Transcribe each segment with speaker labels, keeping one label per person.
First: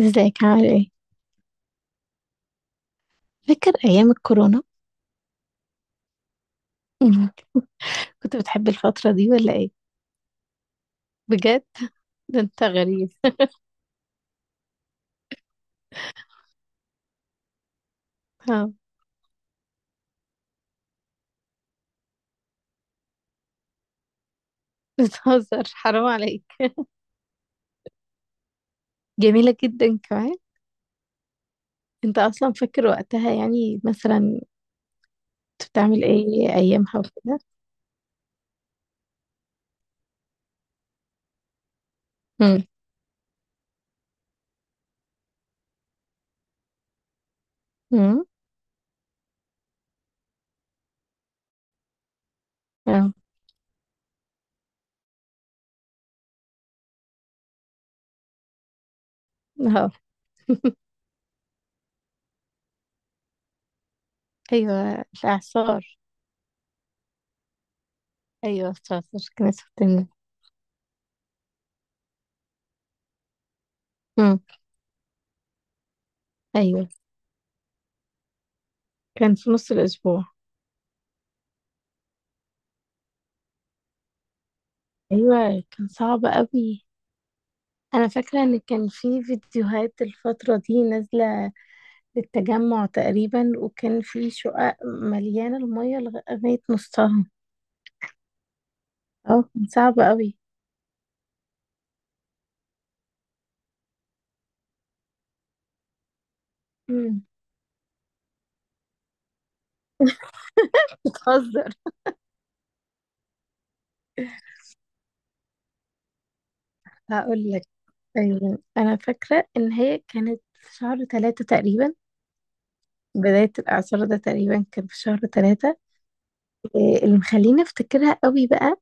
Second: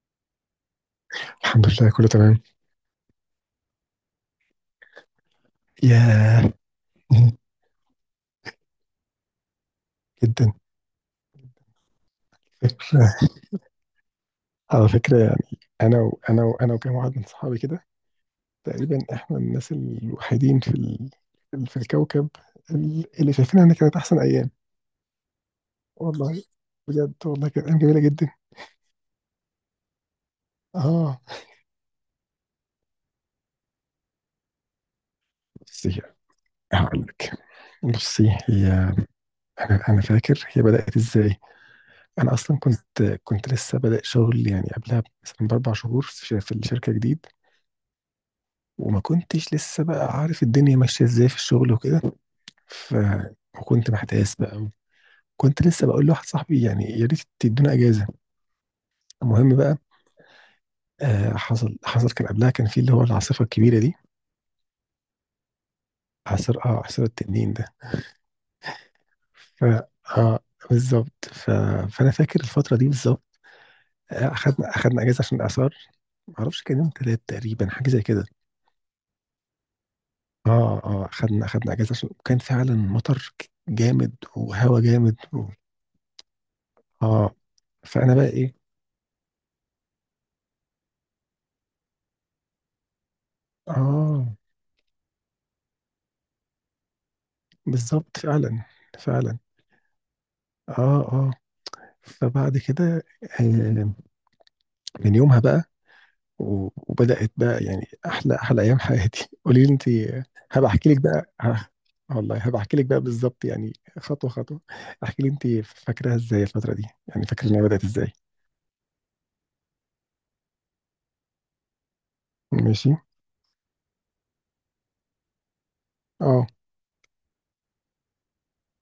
Speaker 1: ازيك عامل ايه؟
Speaker 2: الحمد لله كله تمام.
Speaker 1: فاكر أيام الكورونا؟
Speaker 2: ياه.
Speaker 1: مم. كنت بتحب الفترة دي ولا ايه؟
Speaker 2: جدا.
Speaker 1: بجد. ده انت غريب.
Speaker 2: فكرة على فكرة، يعني أنا وأنا وأنا وكام واحد من صحابي كده
Speaker 1: ها.
Speaker 2: تقريبا إحنا الناس الوحيدين في الكوكب اللي شايفين إن كانت أحسن أيام.
Speaker 1: بتهزر، حرام
Speaker 2: والله
Speaker 1: عليك.
Speaker 2: بجد والله كانت أيام جميلة جدا.
Speaker 1: جميلة جدا كمان.
Speaker 2: آه.
Speaker 1: انت أصلا فاكر وقتها يعني مثلا كنت
Speaker 2: بصي
Speaker 1: بتعمل ايه أيامها
Speaker 2: هقول لك.
Speaker 1: وكده؟
Speaker 2: بصي هي أنا فاكر هي بدأت إزاي. أنا أصلا
Speaker 1: مم.
Speaker 2: كنت لسه بادئ شغل، يعني قبلها مثلا ب4 شهور، في الشركة جديد،
Speaker 1: مم.
Speaker 2: وما كنتش لسه بقى عارف الدنيا ماشية ازاي في الشغل وكده. ف
Speaker 1: اه،
Speaker 2: وكنت محتاس بقى، كنت لسه بقول لواحد صاحبي يعني يا ريت تدونا اجازة. المهم بقى،
Speaker 1: اه.
Speaker 2: آه، حصل كان قبلها، كان في اللي هو العاصفة الكبيرة دي،
Speaker 1: أيوه، الإعصار.
Speaker 2: عصر التنين ده.
Speaker 1: أيوه، الإعصار. كانت
Speaker 2: ف
Speaker 1: بتنجح.
Speaker 2: اه بالظبط. فانا فاكر الفترة دي بالظبط.
Speaker 1: مم.
Speaker 2: اخدنا اجازة عشان الاعصار. معرفش كان
Speaker 1: أيوه،
Speaker 2: يوم تلات تقريبا، حاجة زي كده.
Speaker 1: كان في نص الأسبوع.
Speaker 2: اه اخدنا اجازة عشان كان فعلا مطر جامد وهوا جامد
Speaker 1: أيوه كان صعب قوي.
Speaker 2: اه
Speaker 1: أنا
Speaker 2: فانا بقى
Speaker 1: فاكرة
Speaker 2: ايه،
Speaker 1: إن كان في فيديوهات الفترة دي نازلة للتجمع تقريبا، وكان في
Speaker 2: اه
Speaker 1: شقق مليانة المية لغاية نصها.
Speaker 2: بالظبط فعلا. فعلا.
Speaker 1: اه كان صعب قوي.
Speaker 2: اه. اه. فبعد كده، آه، من يومها بقى،
Speaker 1: مم.
Speaker 2: وبدأت بقى يعني احلى ايام حياتي. قولي لي انت. هبقى احكي لك بقى.
Speaker 1: بتهزر.
Speaker 2: والله هبقى احكي لك بقى بالظبط يعني، خطوة خطوة. احكي لي انت، فاكراها ازاي الفترة دي؟ يعني فاكرة
Speaker 1: هقول
Speaker 2: انها
Speaker 1: لك.
Speaker 2: بدأت ازاي؟
Speaker 1: أيوة. أنا فاكرة إن هي كانت في شهر ثلاثة تقريبا،
Speaker 2: ماشي.
Speaker 1: بداية الإعصار ده تقريبا كان في شهر ثلاثة.
Speaker 2: اه.
Speaker 1: إيه اللي مخليني أفتكرها قوي بقى؟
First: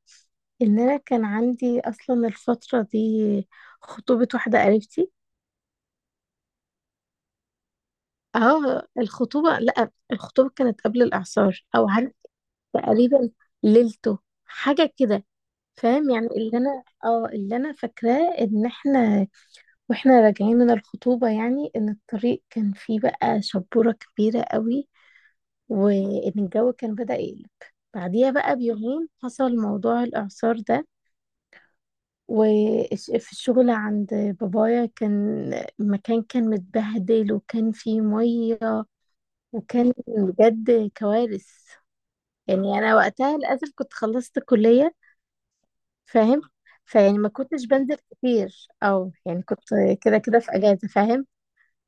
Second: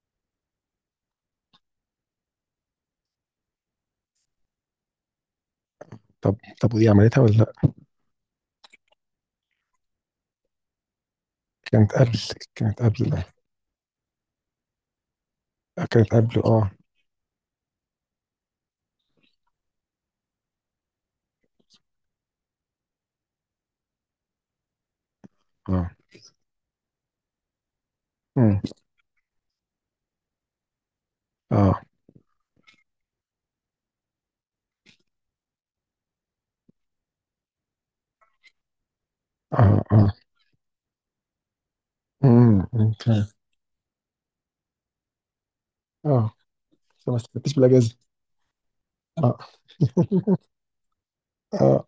Speaker 1: إن أنا كان عندي أصلا الفترة دي خطوبة واحدة قريبتي.
Speaker 2: طب ودي عملتها ولا لا؟
Speaker 1: اه الخطوبة، لأ الخطوبة كانت قبل الإعصار، أو
Speaker 2: كانت
Speaker 1: عارف،
Speaker 2: قبل. كانت قبل.
Speaker 1: تقريبا ليلته، حاجة كده.
Speaker 2: لا، كانت
Speaker 1: فاهم؟ يعني
Speaker 2: قبل.
Speaker 1: اللي
Speaker 2: اه،
Speaker 1: انا اه اللي انا فاكراه ان احنا واحنا راجعين من الخطوبة، يعني ان الطريق كان فيه بقى شبورة كبيرة قوي،
Speaker 2: اه.
Speaker 1: وان الجو كان بدأ يقلب. بعديها بقى
Speaker 2: مم.
Speaker 1: بيومين حصل موضوع الإعصار ده.
Speaker 2: اه،
Speaker 1: وفي الشغل عند بابايا كان المكان كان متبهدل، وكان فيه مية،
Speaker 2: اه،
Speaker 1: وكان
Speaker 2: اه.
Speaker 1: بجد كوارث.
Speaker 2: مم.
Speaker 1: يعني
Speaker 2: مم.
Speaker 1: أنا وقتها للأسف كنت خلصت كلية،
Speaker 2: اه،
Speaker 1: فاهم؟
Speaker 2: فما
Speaker 1: فيعني ما
Speaker 2: استفدتش
Speaker 1: كنتش
Speaker 2: بالاجازة.
Speaker 1: بنزل كتير، او
Speaker 2: اه.
Speaker 1: يعني كنت كده كده في اجازه، فاهم؟
Speaker 2: اه،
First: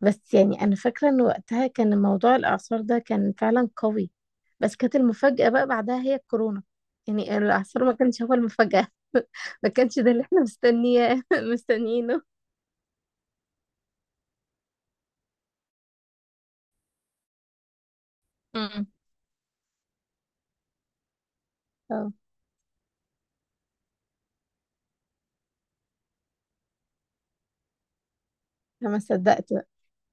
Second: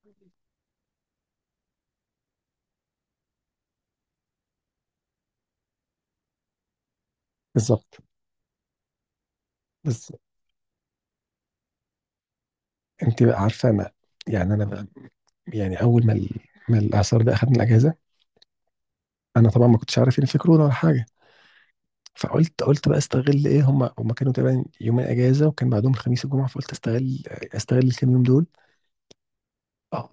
Speaker 1: بس يعني انا فاكره ان وقتها كان موضوع الاعصار ده كان فعلا قوي، بس كانت المفاجاه بقى بعدها هي الكورونا. يعني الاعصار ما
Speaker 2: بالظبط.
Speaker 1: كانش هو المفاجاه. ما كانش
Speaker 2: بس
Speaker 1: ده اللي احنا مستنياه، مستنيينه.
Speaker 2: انت بقى عارفه، انا يعني انا بقى، يعني اول ما ما الاعصار ده اخدني الاجازه،
Speaker 1: امم
Speaker 2: انا طبعا ما كنتش عارف ان في كورونا ولا حاجه.
Speaker 1: اه.
Speaker 2: فقلت بقى استغل ايه، هم كانوا تقريبا يومين اجازه وكان بعدهم الخميس والجمعه، فقلت استغل الكام يوم دول.
Speaker 1: أنا ما صدقت بقى.
Speaker 2: اه،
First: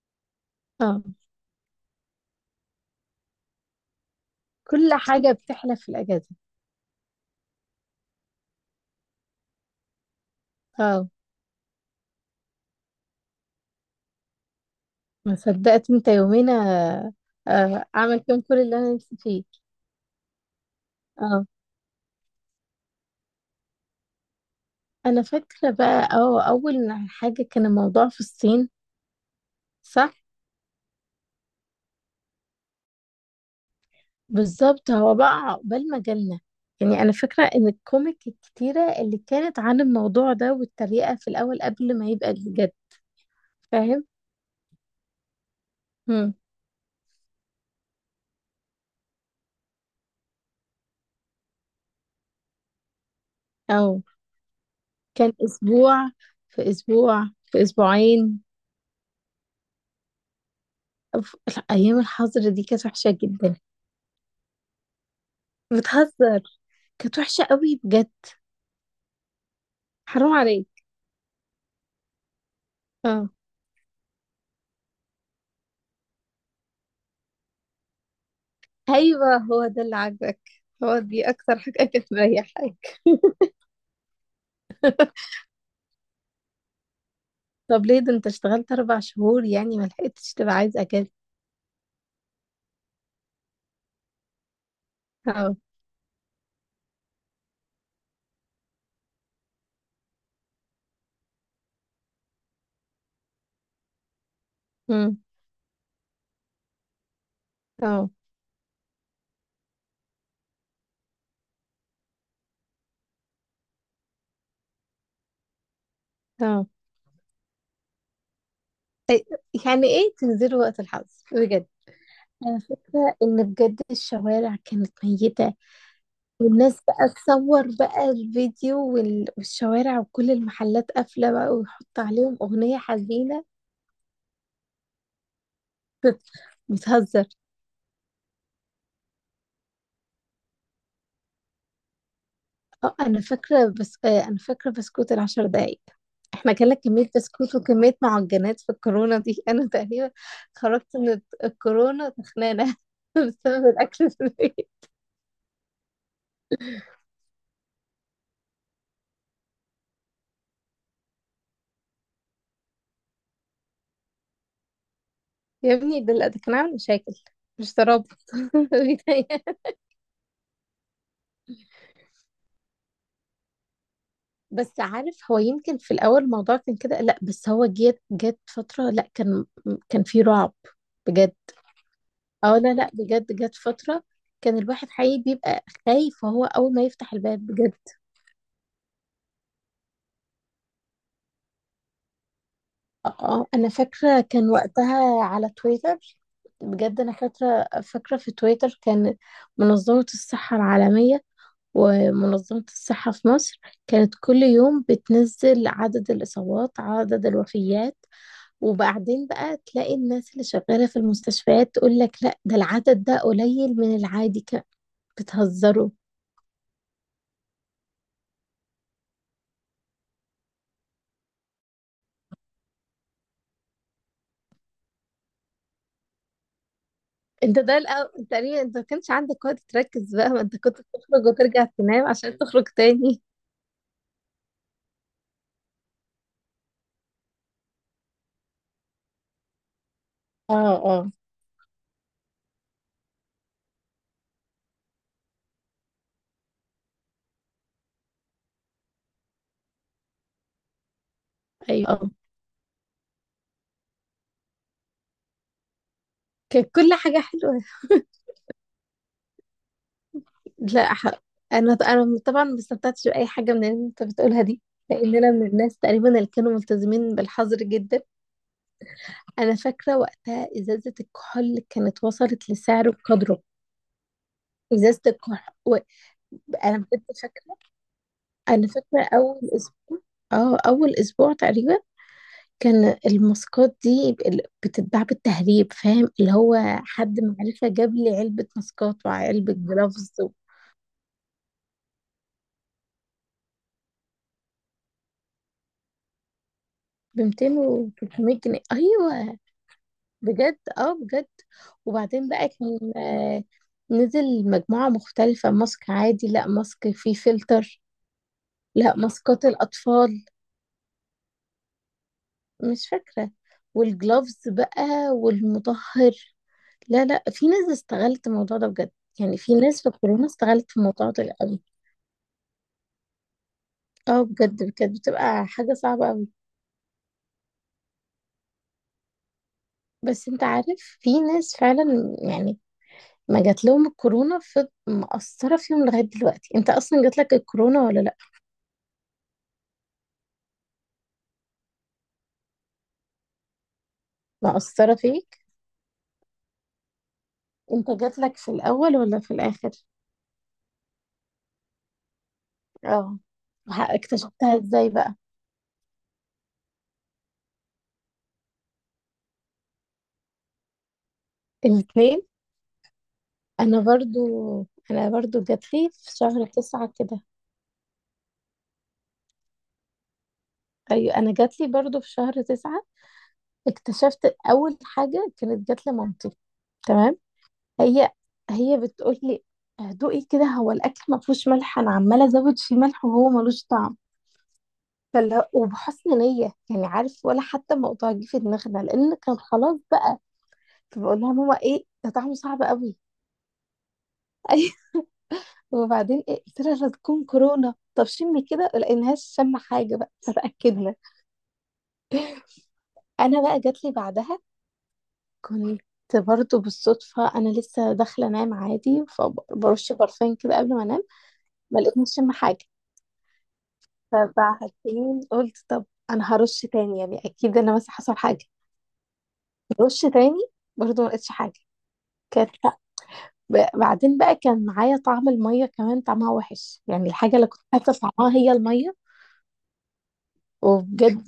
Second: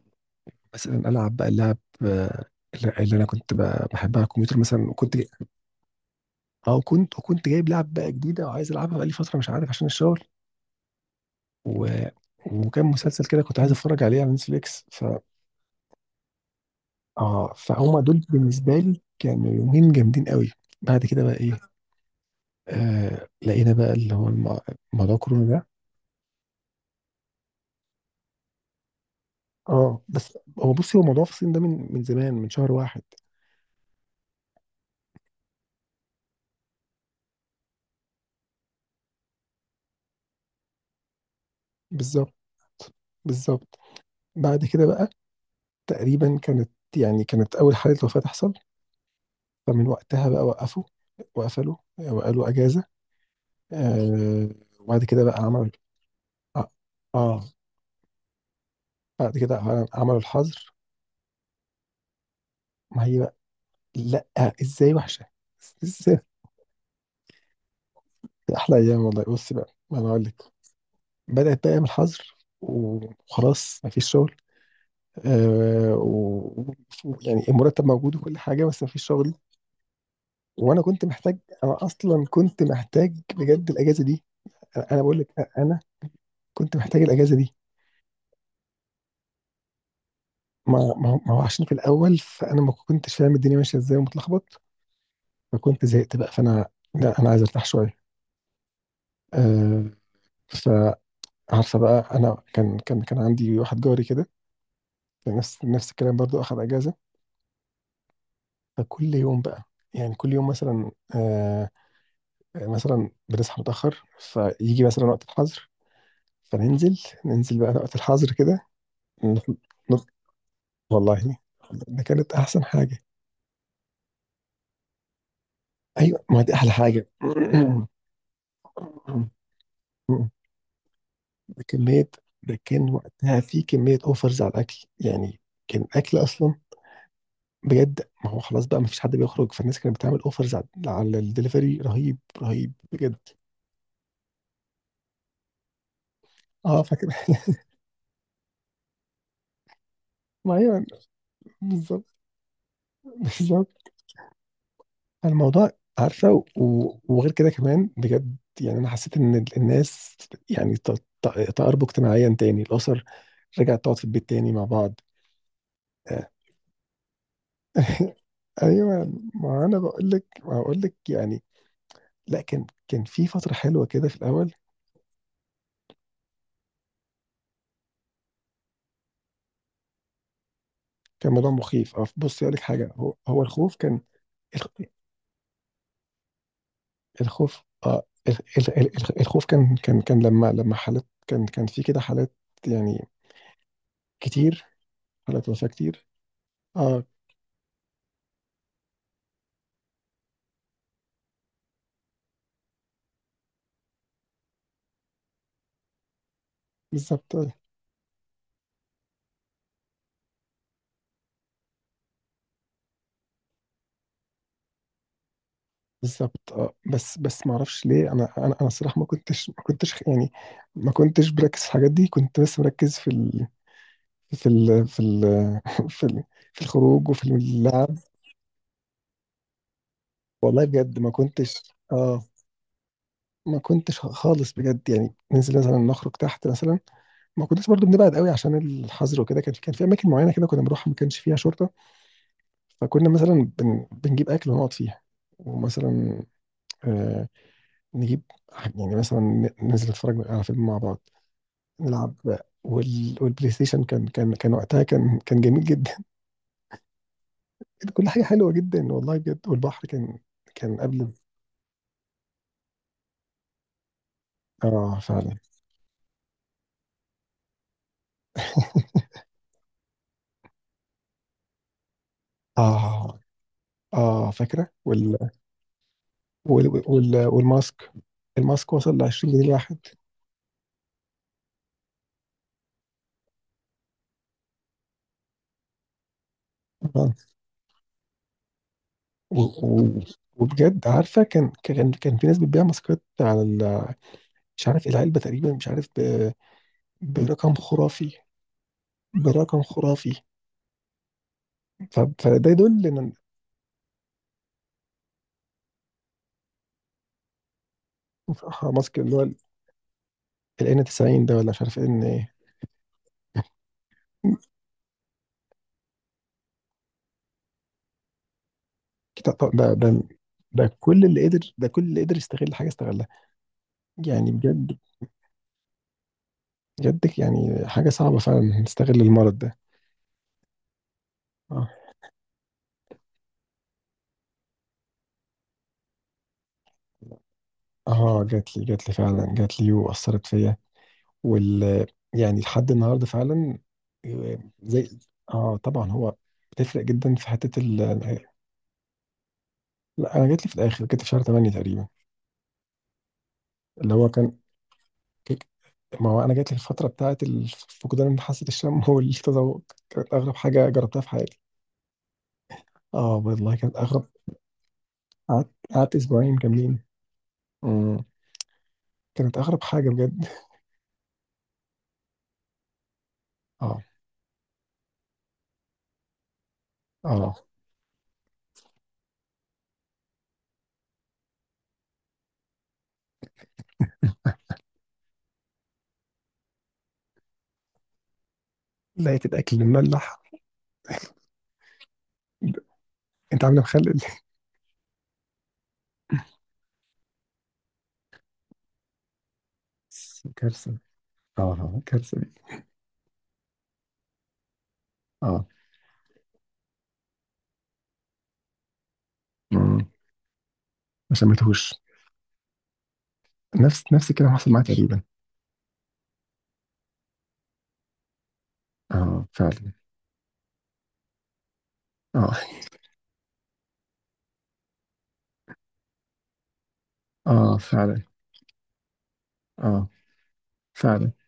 Speaker 1: اه.
Speaker 2: مثلا العب بقى اللعب، آه، اللي انا كنت بحبها على الكمبيوتر مثلا،
Speaker 1: كل حاجه بتحلف في الاجازه.
Speaker 2: وكنت جايب لعب بقى جديده وعايز العبها بقى لي فتره، مش عارف، عشان الشغل،
Speaker 1: اه،
Speaker 2: و... وكان مسلسل كده كنت عايز اتفرج عليه على نتفليكس.
Speaker 1: ما صدقت. انت يومين
Speaker 2: اه فهم
Speaker 1: اعمل
Speaker 2: دول
Speaker 1: فيهم كل
Speaker 2: بالنسبه
Speaker 1: اللي انا
Speaker 2: لي
Speaker 1: نفسي فيه.
Speaker 2: كانوا يومين جامدين قوي. بعد كده بقى
Speaker 1: اه،
Speaker 2: ايه، آه، لقينا بقى اللي هو موضوع
Speaker 1: انا
Speaker 2: كورونا ده.
Speaker 1: فاكره بقى. اه، اول حاجه كان الموضوع في الصين.
Speaker 2: اه
Speaker 1: صح،
Speaker 2: بس هو بصي، موضوع في الصين ده من زمان، من شهر واحد.
Speaker 1: بالظبط هو بقى عقبال ما جالنا. يعني انا فاكره ان الكوميك الكتيره اللي كانت عن الموضوع ده، والتريقه في الاول قبل ما يبقى
Speaker 2: بالظبط.
Speaker 1: الجد،
Speaker 2: بالظبط.
Speaker 1: فاهم؟
Speaker 2: بعد كده بقى
Speaker 1: مم.
Speaker 2: تقريبا، كانت اول حاله وفاه تحصل، فمن وقتها بقى وقفوا، وقفلوا وقالوا اجازه.
Speaker 1: او
Speaker 2: آه. وبعد كده
Speaker 1: كان
Speaker 2: بقى عملوا
Speaker 1: اسبوع، في
Speaker 2: اه
Speaker 1: اسبوع،
Speaker 2: آه،
Speaker 1: في اسبوعين.
Speaker 2: بعد كده عملوا الحظر.
Speaker 1: لا، ايام الحظر دي كانت
Speaker 2: ما
Speaker 1: وحشه
Speaker 2: هي بقى،
Speaker 1: جدا.
Speaker 2: لا، ازاي وحشه!
Speaker 1: بتهزر، كانت وحشه قوي بجد.
Speaker 2: احلى ايام والله، بص بقى ما انا اقول
Speaker 1: حرام
Speaker 2: لك.
Speaker 1: عليك.
Speaker 2: بدات بقى ايام الحظر
Speaker 1: اه.
Speaker 2: وخلاص ما فيش شغل، آه و... يعني المرتب موجود وكل حاجه، بس ما فيش شغل.
Speaker 1: ايوه هو ده اللي عاجبك.
Speaker 2: وانا
Speaker 1: هو
Speaker 2: كنت
Speaker 1: دي
Speaker 2: محتاج
Speaker 1: اكتر حاجه
Speaker 2: انا
Speaker 1: كانت
Speaker 2: اصلا كنت
Speaker 1: مريحاك.
Speaker 2: محتاج بجد الاجازه دي. انا بقول لك، انا كنت محتاج الاجازه دي.
Speaker 1: طب ليه؟ ده انت اشتغلت اربع شهور يعني، ما لحقتش تبقى
Speaker 2: ما
Speaker 1: عايز
Speaker 2: ما
Speaker 1: اجازه.
Speaker 2: هو ما هو عشان في الاول فانا ما كنتش فاهم الدنيا ماشيه ازاي ومتلخبط،
Speaker 1: اه.
Speaker 2: فكنت زهقت بقى. لا، انا عايز ارتاح شويه. آه فعارفه بقى، انا كان عندي واحد جاري كده
Speaker 1: امم.
Speaker 2: نفس الكلام، برضو اخذ اجازه.
Speaker 1: اه.
Speaker 2: فكل يوم بقى، يعني كل يوم مثلا، آه مثلا بنصحى متأخر، فيجي مثلا وقت الحظر،
Speaker 1: اه.
Speaker 2: فننزل بقى وقت الحظر كده، نخ-
Speaker 1: يعني
Speaker 2: نخ-
Speaker 1: ايه تنزلوا وقت الحظ
Speaker 2: والله
Speaker 1: بجد؟
Speaker 2: ده كانت
Speaker 1: انا
Speaker 2: أحسن حاجة.
Speaker 1: فاكره ان بجد الشوارع كانت ميته،
Speaker 2: أيوة، ما دي أحلى
Speaker 1: والناس
Speaker 2: حاجة.
Speaker 1: بقى تصور بقى الفيديو والشوارع وكل المحلات قافله بقى،
Speaker 2: ده
Speaker 1: ويحط
Speaker 2: كمية
Speaker 1: عليهم
Speaker 2: ده
Speaker 1: اغنيه
Speaker 2: كان وقتها
Speaker 1: حزينه.
Speaker 2: في كمية أوفرز على الأكل يعني. كان الأكل أصلا،
Speaker 1: بتهزر.
Speaker 2: بجد، ما هو خلاص بقى ما فيش حد بيخرج، فالناس كانت بتعمل أوفرز على الدليفري رهيب رهيب
Speaker 1: اه
Speaker 2: بجد.
Speaker 1: انا فاكره، بس انا فاكره بسكوت العشر دقايق. احنا كنا
Speaker 2: أه فاكر.
Speaker 1: كميه بسكوت وكميه معجنات في الكورونا دي. انا تقريبا
Speaker 2: ما أيوة،
Speaker 1: خرجت من الكورونا
Speaker 2: بالظبط.
Speaker 1: تخنانه بسبب
Speaker 2: بالظبط.
Speaker 1: الاكل في البيت.
Speaker 2: الموضوع، عارفه، وغير كده كمان بجد، يعني انا حسيت ان الناس يعني ت- تقاربوا اجتماعيا تاني، الاسر رجعت تقعد في البيت تاني مع بعض.
Speaker 1: يا ابني ده لا،
Speaker 2: آه،
Speaker 1: ده كان عامل مشاكل مش ترابط.
Speaker 2: ايوه،
Speaker 1: بيتهيألي.
Speaker 2: ما بقول لك يعني، لا كان في فتره حلوه كده في الاول.
Speaker 1: بس عارف، هو يمكن في الاول الموضوع كان كده، لا بس هو جت فتره لا كان كان في رعب
Speaker 2: كان
Speaker 1: بجد.
Speaker 2: موضوع مخيف، بصي اقول
Speaker 1: اه
Speaker 2: لك
Speaker 1: لا لا،
Speaker 2: حاجه، هو
Speaker 1: بجد
Speaker 2: هو
Speaker 1: جت
Speaker 2: الخوف كان،
Speaker 1: فتره كان
Speaker 2: الخ-
Speaker 1: الواحد حقيقي بيبقى خايف وهو اول ما يفتح الباب
Speaker 2: الخوف.
Speaker 1: بجد.
Speaker 2: الخوف كان لما لما حالات، كان في كده حالات يعني
Speaker 1: اه انا فاكره كان
Speaker 2: كتير،
Speaker 1: وقتها
Speaker 2: حالات
Speaker 1: على
Speaker 2: وفاه
Speaker 1: تويتر.
Speaker 2: كتير.
Speaker 1: بجد
Speaker 2: اه.
Speaker 1: انا فاكره في تويتر كان منظمه الصحه العالميه، ومنظمه الصحه في مصر، كانت كل يوم بتنزل عدد الاصابات، عدد
Speaker 2: بالظبط.
Speaker 1: الوفيات. وبعدين بقى تلاقي الناس اللي شغاله في المستشفيات تقول لك لا، ده العدد ده قليل من العادي كان. بتهزروا.
Speaker 2: بالظبط. اه، بس ما اعرفش ليه، انا انا الصراحه ما كنتش يعني، ما كنتش بركز في الحاجات دي، كنت بس مركز في ال في, ال في الخروج وفي
Speaker 1: انت ده
Speaker 2: اللعب.
Speaker 1: الأول تقريبا انت ما كانش عندك وقت تركز بقى، ما انت
Speaker 2: والله
Speaker 1: كنت
Speaker 2: بجد
Speaker 1: بتخرج وترجع تنام
Speaker 2: اه
Speaker 1: عشان تخرج تاني.
Speaker 2: ما كنتش خالص بجد، يعني ننزل مثلا نخرج تحت مثلا، ما كنتش برضو بنبعد قوي عشان الحظر وكده. كان في اماكن معينه كده
Speaker 1: اه.
Speaker 2: كنا بنروحها، ما
Speaker 1: اه.
Speaker 2: كانش فيها شرطه، فكنا مثلا بنجيب اكل ونقعد فيها. ومثلا، آه نجيب يعني مثلا ن- ننزل نتفرج على فيلم مع بعض،
Speaker 1: ايوه
Speaker 2: نلعب، والبلاي ستيشن كان كان كان وقتها كان جميل جدا.
Speaker 1: كانت كل حاجة حلوة.
Speaker 2: كل حاجه حلوه جدا، والله بجد. والبحر كان
Speaker 1: لا ح...
Speaker 2: قبل.
Speaker 1: أنا طبعا ما استمتعتش بأي حاجة من اللي أنت بتقولها دي،
Speaker 2: اه،
Speaker 1: لأن أنا
Speaker 2: فعلا.
Speaker 1: من الناس تقريبا اللي كانوا ملتزمين بالحظر جدا. أنا فاكرة وقتها إزازة الكحول كانت وصلت لسعر
Speaker 2: اه،
Speaker 1: بقدره.
Speaker 2: اه، فاكره،
Speaker 1: إزازة الكحول و... أنا بجد فاكرة.
Speaker 2: والماسك،
Speaker 1: أنا
Speaker 2: الماسك وصل ل
Speaker 1: فاكرة
Speaker 2: 20
Speaker 1: أول
Speaker 2: جنيه الواحد.
Speaker 1: أسبوع، اه أول أسبوع تقريبا كان الماسكات دي بتتباع بالتهريب، فاهم اللي هو
Speaker 2: آه.
Speaker 1: حد معرفة جاب لي علبة ماسكات
Speaker 2: و...
Speaker 1: وعلبة
Speaker 2: و...
Speaker 1: جلافز
Speaker 2: وبجد، عارفه، كان في ناس بتبيع ماسكات على مش عارف العلبه تقريبا، مش عارف
Speaker 1: ب 200
Speaker 2: برقم
Speaker 1: و
Speaker 2: خرافي.
Speaker 1: 300 جنيه، ايوه.
Speaker 2: برقم خرافي.
Speaker 1: بجد اه بجد. وبعدين
Speaker 2: فده
Speaker 1: بقى
Speaker 2: يدل
Speaker 1: كان
Speaker 2: ان،
Speaker 1: نزل مجموعة مختلفة، ماسك عادي، لا ماسك فيه فلتر، لا
Speaker 2: ماسك اللي هو ال
Speaker 1: ماسكات الأطفال،
Speaker 2: N90 ده، ولا مش عارف ان.
Speaker 1: مش فاكرة. والجلوفز بقى، والمطهر. لا لا، في ناس استغلت الموضوع ده بجد. يعني
Speaker 2: طب
Speaker 1: في
Speaker 2: ده،
Speaker 1: ناس في الكورونا استغلت في
Speaker 2: ده كل
Speaker 1: الموضوع
Speaker 2: اللي
Speaker 1: ده
Speaker 2: قدر،
Speaker 1: قوي.
Speaker 2: يستغل حاجه استغلها،
Speaker 1: اه
Speaker 2: يعني
Speaker 1: بجد
Speaker 2: بجد.
Speaker 1: كانت بتبقى حاجة صعبة قوي.
Speaker 2: بجد يعني حاجه صعبه فعلا نستغل المرض ده.
Speaker 1: بس انت عارف، في ناس
Speaker 2: اه.
Speaker 1: فعلا يعني ما جات لهم الكورونا في مأثرة فيهم لغاية دلوقتي. انت اصلا جات لك الكورونا ولا لا؟
Speaker 2: اه، جات لي فعلا، جات لي واثرت فيا وال يعني لحد النهارده فعلا. آه، زي
Speaker 1: مأثرة فيك؟
Speaker 2: اه طبعا هو بتفرق جدا في حته
Speaker 1: انت جاتلك في الاول ولا في الاخر؟
Speaker 2: لا، انا جات لي في الاخر، جات لي في شهر 8 تقريبا.
Speaker 1: اه
Speaker 2: اللي هو كان
Speaker 1: اكتشفتها ازاي بقى؟
Speaker 2: كيك- ما هو انا جات لي الفتره بتاعت فقدان حاسه الشم والتذوق. كانت اغرب حاجه جربتها في حياتي.
Speaker 1: الاثنين.
Speaker 2: اه والله كانت
Speaker 1: انا
Speaker 2: اغرب.
Speaker 1: برضو، انا
Speaker 2: قعدت
Speaker 1: جاتلي
Speaker 2: قعدت
Speaker 1: في
Speaker 2: اسبوعين
Speaker 1: شهر
Speaker 2: كاملين.
Speaker 1: تسعة كده.
Speaker 2: مم. كانت اغرب حاجه بجد.
Speaker 1: ايوه انا جاتلي برضو في شهر تسعة.
Speaker 2: اه،
Speaker 1: اكتشفت اول حاجة كانت جاتلي مامتي، تمام؟
Speaker 2: اه،
Speaker 1: هي، هي بتقول لي دوقي كده، هو الاكل ما فيهوش ملح، انا عماله ازود فيه ملح وهو ملوش طعم. وبحسن نيه يعني، عارف، ولا حتى موضوع جه في دماغنا لان
Speaker 2: لقيت
Speaker 1: كان
Speaker 2: الاكل
Speaker 1: خلاص
Speaker 2: المملح،
Speaker 1: بقى. فبقول لها ماما ايه ده طعمه صعب قوي.
Speaker 2: انت عامله مخلل.
Speaker 1: وبعدين ايه قلت لها لا تكون كورونا، طب شمي كده، لقيناهاش شم حاجه بقى.
Speaker 2: كارثه.
Speaker 1: فتاكدنا.
Speaker 2: كارثه دي.
Speaker 1: انا بقى جات لي بعدها،
Speaker 2: اه.
Speaker 1: كنت برضه بالصدفه انا لسه داخله انام عادي،
Speaker 2: مم.
Speaker 1: فبرش برفان كده قبل ما انام،
Speaker 2: ما سميتهوش.
Speaker 1: ما لقيتنيش شم حاجه.
Speaker 2: نفس الكلام حصل معايا تقريبا.
Speaker 1: فبعدين قلت طب انا هرش تاني يعني، اكيد انا مثلا حصل حاجه.
Speaker 2: اه فعلا.
Speaker 1: رش تاني، برضه ما لقيتش حاجه.
Speaker 2: اه،
Speaker 1: كانت بعدين بقى كان معايا طعم الميه كمان، طعمها وحش، يعني الحاجه اللي
Speaker 2: اه
Speaker 1: كنت حاسه
Speaker 2: فعلا.
Speaker 1: طعمها هي الميه.
Speaker 2: اه فعلا.
Speaker 1: وبجد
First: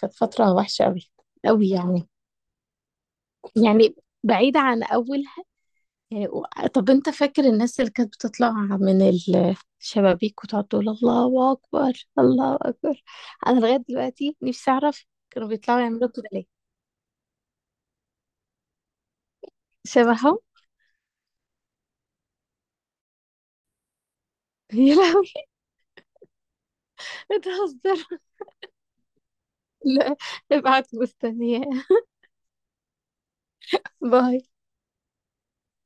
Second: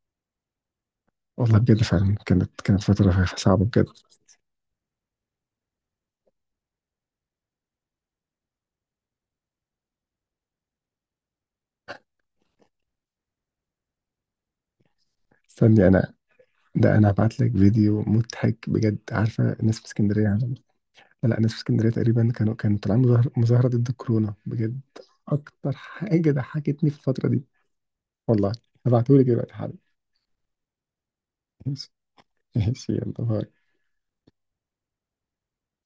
Speaker 1: كانت فترة وحشة أوي.
Speaker 2: والله
Speaker 1: أوي
Speaker 2: بجد
Speaker 1: يعني،
Speaker 2: فعلا، كانت فتره صعبه بجد.
Speaker 1: يعني بعيدة عن أولها. يعني و- طب أنت فاكر الناس اللي كانت بتطلع من الشبابيك وتقعد تقول الله أكبر، الله أكبر؟ أنا لغاية دلوقتي نفسي أعرف كانوا بيطلعوا
Speaker 2: استني
Speaker 1: يعملوا
Speaker 2: انا،
Speaker 1: كده ليه.
Speaker 2: ده هبعت لك فيديو مضحك بجد. عارفه الناس في اسكندريه،
Speaker 1: شبههم.
Speaker 2: لا، الناس في اسكندريه تقريبا كانوا طالعين مظاهره ضد الكورونا، بجد.
Speaker 1: يا لهوي.
Speaker 2: اكتر حاجه ضحكتني في الفتره دي.
Speaker 1: بتهزر.
Speaker 2: والله هبعتهولك دلوقتي حالا.
Speaker 1: لا، ابعت، مستنية.
Speaker 2: ماشي. ماشي، يلا باي.
Speaker 1: باي.